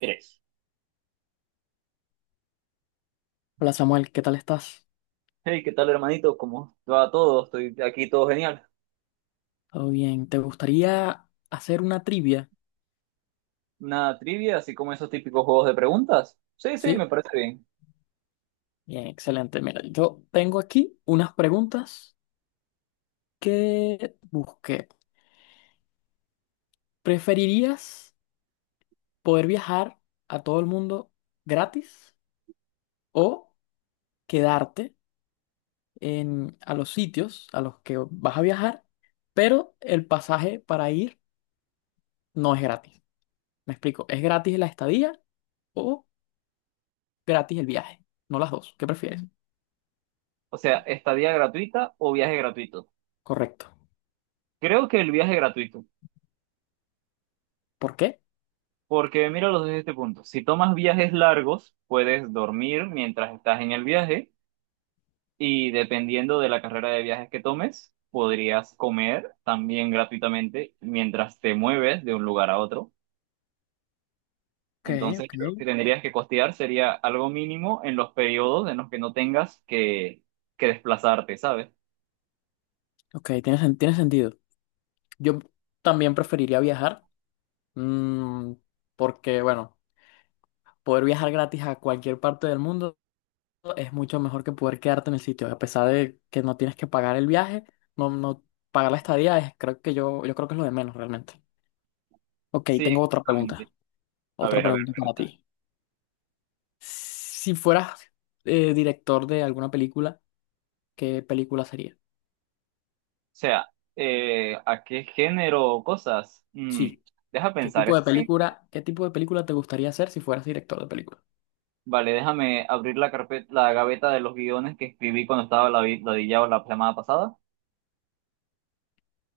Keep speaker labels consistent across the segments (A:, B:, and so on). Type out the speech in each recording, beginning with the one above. A: Tres.
B: Hola Samuel, ¿qué tal estás?
A: Hey, ¿qué tal, hermanito? ¿Cómo va todo? Estoy aquí todo genial.
B: ¿Todo bien? ¿Te gustaría hacer una trivia?
A: Una trivia, así como esos típicos juegos de preguntas. Sí, sí, me
B: ¿Sí?
A: parece bien.
B: Bien, excelente. Mira, yo tengo aquí unas preguntas que busqué. ¿Preferirías poder viajar a todo el mundo gratis o quedarte en, a los sitios a los que vas a viajar, pero el pasaje para ir no es gratis? Me explico, ¿es gratis la estadía o gratis el viaje? No las dos, ¿qué prefieres?
A: O sea, estadía gratuita o viaje gratuito.
B: Correcto.
A: Creo que el viaje gratuito,
B: ¿Por qué?
A: porque míralos desde este punto. Si tomas viajes largos, puedes dormir mientras estás en el viaje y dependiendo de la carrera de viajes que tomes, podrías comer también gratuitamente mientras te mueves de un lugar a otro.
B: Ok,
A: Entonces,
B: ok.
A: lo que tendrías que costear sería algo mínimo en los periodos en los que no tengas que desplazarte, ¿sabes?
B: Ok, tiene, tiene sentido. Yo también preferiría viajar, mm, porque, bueno, poder viajar gratis a cualquier parte del mundo es mucho mejor que poder quedarte en el sitio. A pesar de que no tienes que pagar el viaje, no, no pagar la estadía, es, creo que yo creo que es lo de menos realmente. Ok,
A: Sí,
B: tengo otra
A: exactamente.
B: pregunta. Otra
A: A ver,
B: pregunta para
A: pregunta. O
B: ti. Si fueras director de alguna película, ¿qué película sería?
A: sea, ¿a qué género o cosas?
B: Sí.
A: Deja
B: ¿Qué
A: pensar,
B: tipo
A: ¿es
B: de
A: así?
B: película, qué tipo de película te gustaría hacer si fueras director de película?
A: Vale, déjame abrir la carpeta, la gaveta de los guiones que escribí cuando estaba ladillado la semana pasada.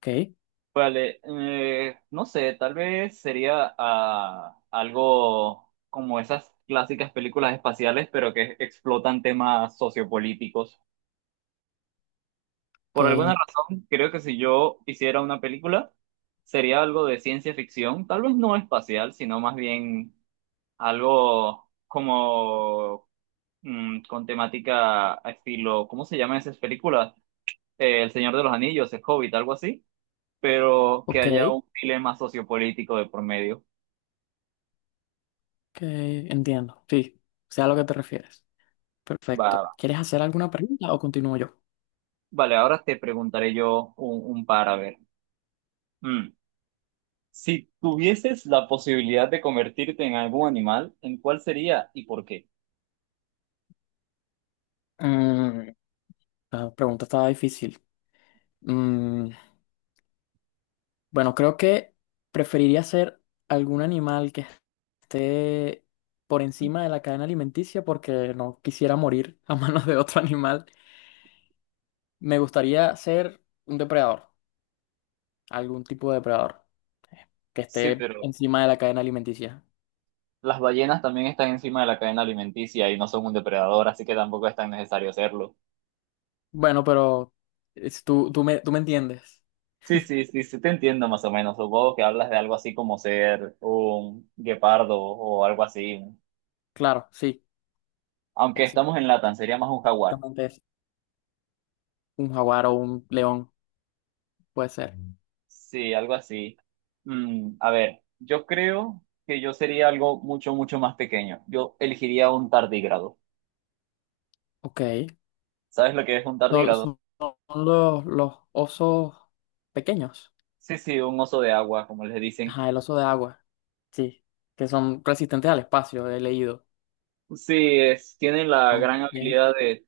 B: Ok.
A: Vale, no sé, tal vez sería algo como esas clásicas películas espaciales, pero que explotan temas sociopolíticos.
B: Ok,
A: Por alguna razón, creo que si yo hiciera una película, sería algo de ciencia ficción, tal vez no espacial, sino más bien algo como con temática a estilo, ¿cómo se llaman esas películas? El Señor de los Anillos, El Hobbit, algo así, pero que
B: Ok, ok,
A: haya un dilema sociopolítico de por medio.
B: entiendo. Sí, sé a lo que te refieres.
A: Va,
B: Perfecto.
A: va.
B: ¿Quieres hacer alguna pregunta o continúo yo?
A: Vale, ahora te preguntaré yo un par, a ver. Mm. Si tuvieses la posibilidad de convertirte en algún animal, ¿en cuál sería y por qué?
B: Mm, la pregunta estaba difícil. Mm, bueno, creo que preferiría ser algún animal que esté por encima de la cadena alimenticia porque no quisiera morir a manos de otro animal. Me gustaría ser un depredador, algún tipo de depredador que
A: Sí,
B: esté
A: pero
B: encima de la cadena alimenticia.
A: las ballenas también están encima de la cadena alimenticia y no son un depredador, así que tampoco es tan necesario hacerlo.
B: Bueno, pero tú tú me entiendes.
A: Sí, sí, sí, sí, te entiendo más o menos. Supongo que hablas de algo así como ser un guepardo o algo así, ¿no?
B: Claro, sí.
A: Aunque estamos en Latam, sería más un jaguar.
B: Exactamente es un jaguar o un león, puede ser.
A: Sí, algo así. A ver, yo creo que yo sería algo mucho, mucho más pequeño. Yo elegiría un tardígrado.
B: Ok.
A: ¿Sabes lo que es un
B: No,
A: tardígrado?
B: Son, los osos pequeños.
A: Sí, sí, un oso de agua, como les dicen.
B: Ajá, el oso de agua. Sí. Que son resistentes al espacio, he leído.
A: Sí, tienen la
B: Son-
A: gran
B: tienen,
A: habilidad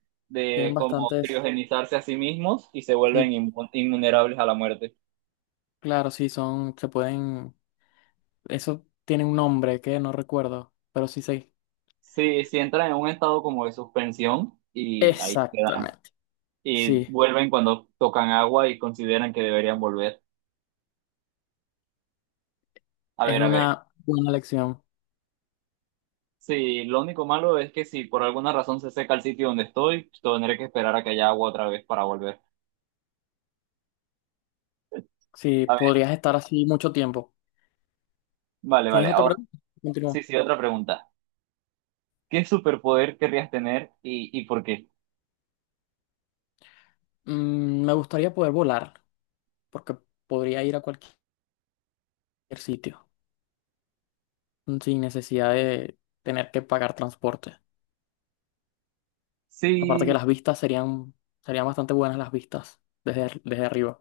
B: tienen
A: de como
B: bastantes.
A: criogenizarse a sí mismos y se vuelven
B: Sí,
A: invulnerables a la muerte.
B: claro, sí, son. Se pueden. Eso tiene un nombre que no recuerdo, pero sí sé.
A: Sí, sí, entran en un estado como de suspensión y ahí quedan.
B: Exactamente.
A: Y
B: Sí.
A: vuelven cuando tocan agua y consideran que deberían volver. A
B: Es
A: ver, a ver.
B: una buena lección.
A: Sí, lo único malo es que si por alguna razón se seca el sitio donde estoy, tendré que esperar a que haya agua otra vez para volver.
B: Sí,
A: A ver,
B: podrías estar así mucho tiempo.
A: vale,
B: ¿Tienes
A: vale.
B: otra
A: Ahora,
B: pregunta?
A: sí,
B: Continúa.
A: sí, otra pregunta. ¿Qué superpoder querrías tener y por qué?
B: Me gustaría poder volar, porque podría ir a cualquier sitio sin necesidad de tener que pagar transporte. Aparte que
A: Sí,
B: las vistas serían, serían bastante buenas las vistas desde, desde arriba.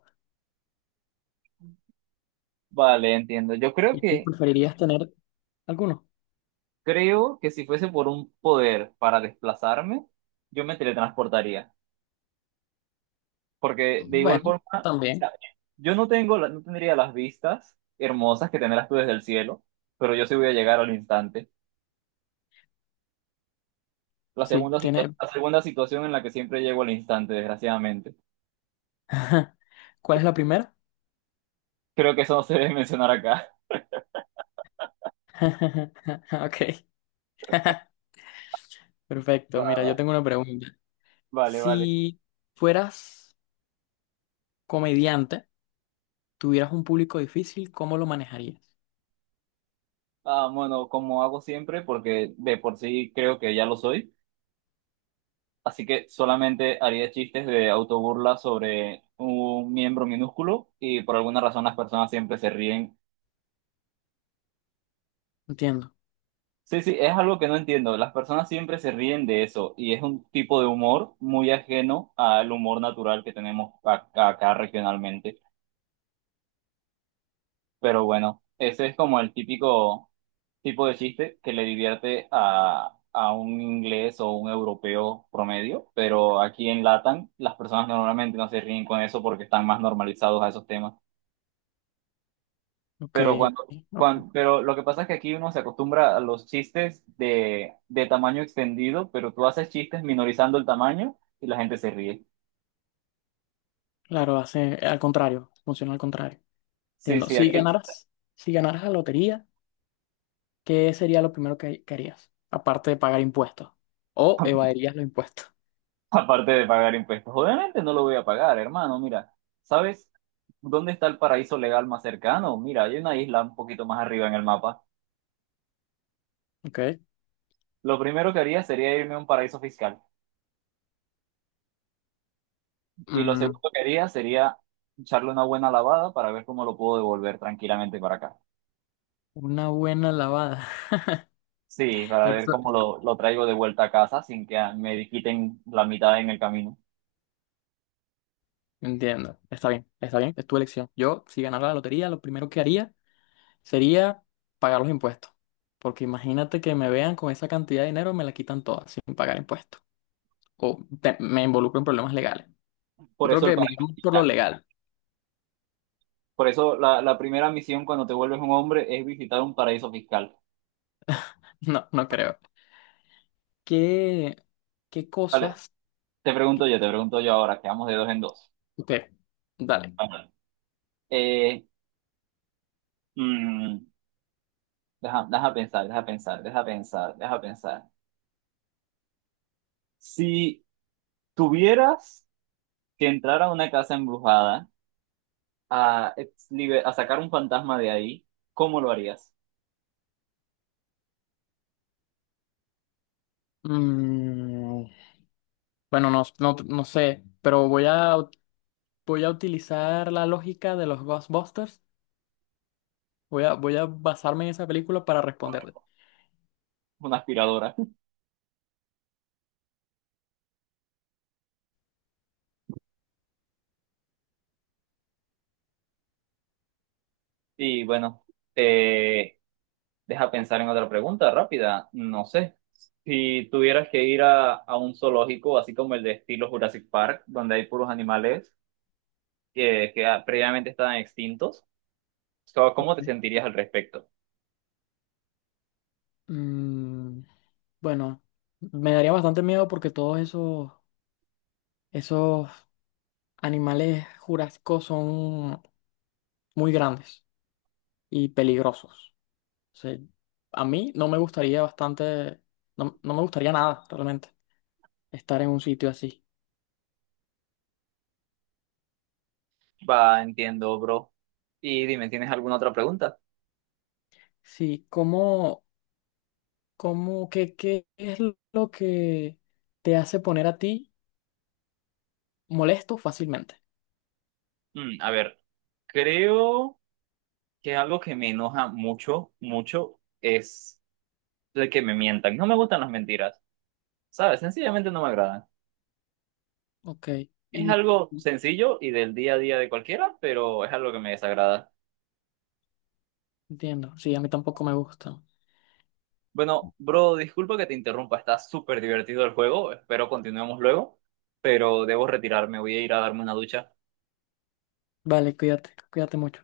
A: vale, entiendo.
B: ¿Y tú preferirías tener alguno?
A: Creo que si fuese por un poder para desplazarme, yo me teletransportaría. Porque de igual
B: Bueno,
A: forma, o
B: también,
A: sea, yo no tengo, la- no tendría las vistas hermosas que tendrás tú desde el cielo, pero yo sí voy a llegar al instante.
B: sí. Tiene...
A: La segunda situación en la que siempre llego al instante, desgraciadamente.
B: ¿Cuál es la primera?
A: Creo que eso no se debe mencionar acá.
B: Ok. Perfecto.
A: Va,
B: Mira, yo
A: va.
B: tengo una pregunta.
A: Vale, vale.
B: Si fueras comediante, tuvieras un público difícil, ¿cómo lo manejarías?
A: Bueno, como hago siempre, porque de por sí creo que ya lo soy, así que solamente haría chistes de autoburla sobre un miembro minúsculo y por alguna razón las personas siempre se ríen.
B: Entiendo.
A: Sí, sí, es algo que no entiendo. Las personas siempre se ríen de eso y es un tipo de humor muy ajeno al humor natural que tenemos acá regionalmente. Pero bueno, ese es como el típico tipo de chiste que le divierte a un inglés o un europeo promedio, pero aquí en Latam las personas normalmente no se ríen con eso porque están más normalizados a esos temas.
B: Ok.
A: Pero
B: Ok.
A: pero lo que pasa es que aquí uno se acostumbra a los chistes de tamaño extendido, pero tú haces chistes minorizando el tamaño y la gente se ríe.
B: Claro, hace al contrario, funciona al contrario.
A: Sí,
B: Entiendo.
A: sí, aquí.
B: Si ganaras la lotería, ¿qué sería lo primero que harías? Aparte de pagar impuestos. O evadirías los impuestos.
A: Aparte de pagar impuestos, obviamente no lo voy a pagar, hermano. Mira, ¿sabes dónde está el paraíso legal más cercano? Mira, hay una isla un poquito más arriba en el mapa.
B: Ok.
A: Lo primero que haría sería irme a un paraíso fiscal. Y lo
B: Mm,
A: segundo que haría sería echarle una buena lavada para ver cómo lo puedo devolver tranquilamente para acá.
B: una buena lavada.
A: Sí, para
B: Pero
A: ver cómo
B: eso-
A: lo traigo de vuelta a casa sin que me quiten la mitad en el camino.
B: Entiendo. Está bien, está bien. Es tu elección. Yo, si ganara la lotería, lo primero que haría sería pagar los impuestos. Porque imagínate que me vean con esa cantidad de dinero, me la quitan toda sin pagar impuestos. O me involucro en problemas legales. Yo
A: Por
B: creo
A: eso el
B: que me iría
A: paraíso
B: por lo
A: fiscal.
B: legal.
A: Por eso la primera misión cuando te vuelves un hombre es visitar un paraíso fiscal.
B: No, no creo. ¿Qué, qué
A: Vale,
B: cosas?
A: te pregunto yo, te pregunto yo ahora, quedamos de dos en dos.
B: Ok, dale.
A: Ajá. Eh, mm, deja pensar, Si tuvieras que entrar a una casa embrujada a sacar un fantasma de ahí, ¿cómo lo harías?
B: Mm, bueno, no, no, no sé, pero voy a utilizar la lógica de los Ghostbusters. Voy a basarme en esa película para responderte.
A: Una aspiradora. Y bueno, eh, deja pensar en otra pregunta rápida. No sé. Si tuvieras que ir a un zoológico, así como el de estilo Jurassic Park, donde hay puros animales que previamente estaban extintos. So, ¿cómo te sentirías al respecto?
B: Mm, bueno, me daría bastante miedo porque todos esos, esos animales jurásicos son muy grandes y peligrosos. O sea, a mí no me gustaría bastante, no, no me gustaría nada realmente estar en un sitio así.
A: Va, entiendo, bro. Y dime, ¿tienes alguna otra pregunta?
B: Sí, ¿qué, qué es lo que te hace poner a ti molesto fácilmente?
A: A ver, creo que algo que me enoja mucho, mucho, es el que me mientan. No me gustan las mentiras, ¿sabes? Sencillamente no me agradan.
B: Ok,
A: Es
B: y
A: algo sencillo y del día a día de cualquiera, pero es algo que me desagrada.
B: entiendo, sí, a mí tampoco me gusta.
A: Bueno, bro, disculpa que te interrumpa, está súper divertido el juego, espero continuemos luego, pero debo retirarme, voy a ir a darme una ducha.
B: Vale, cuídate, cuídate mucho.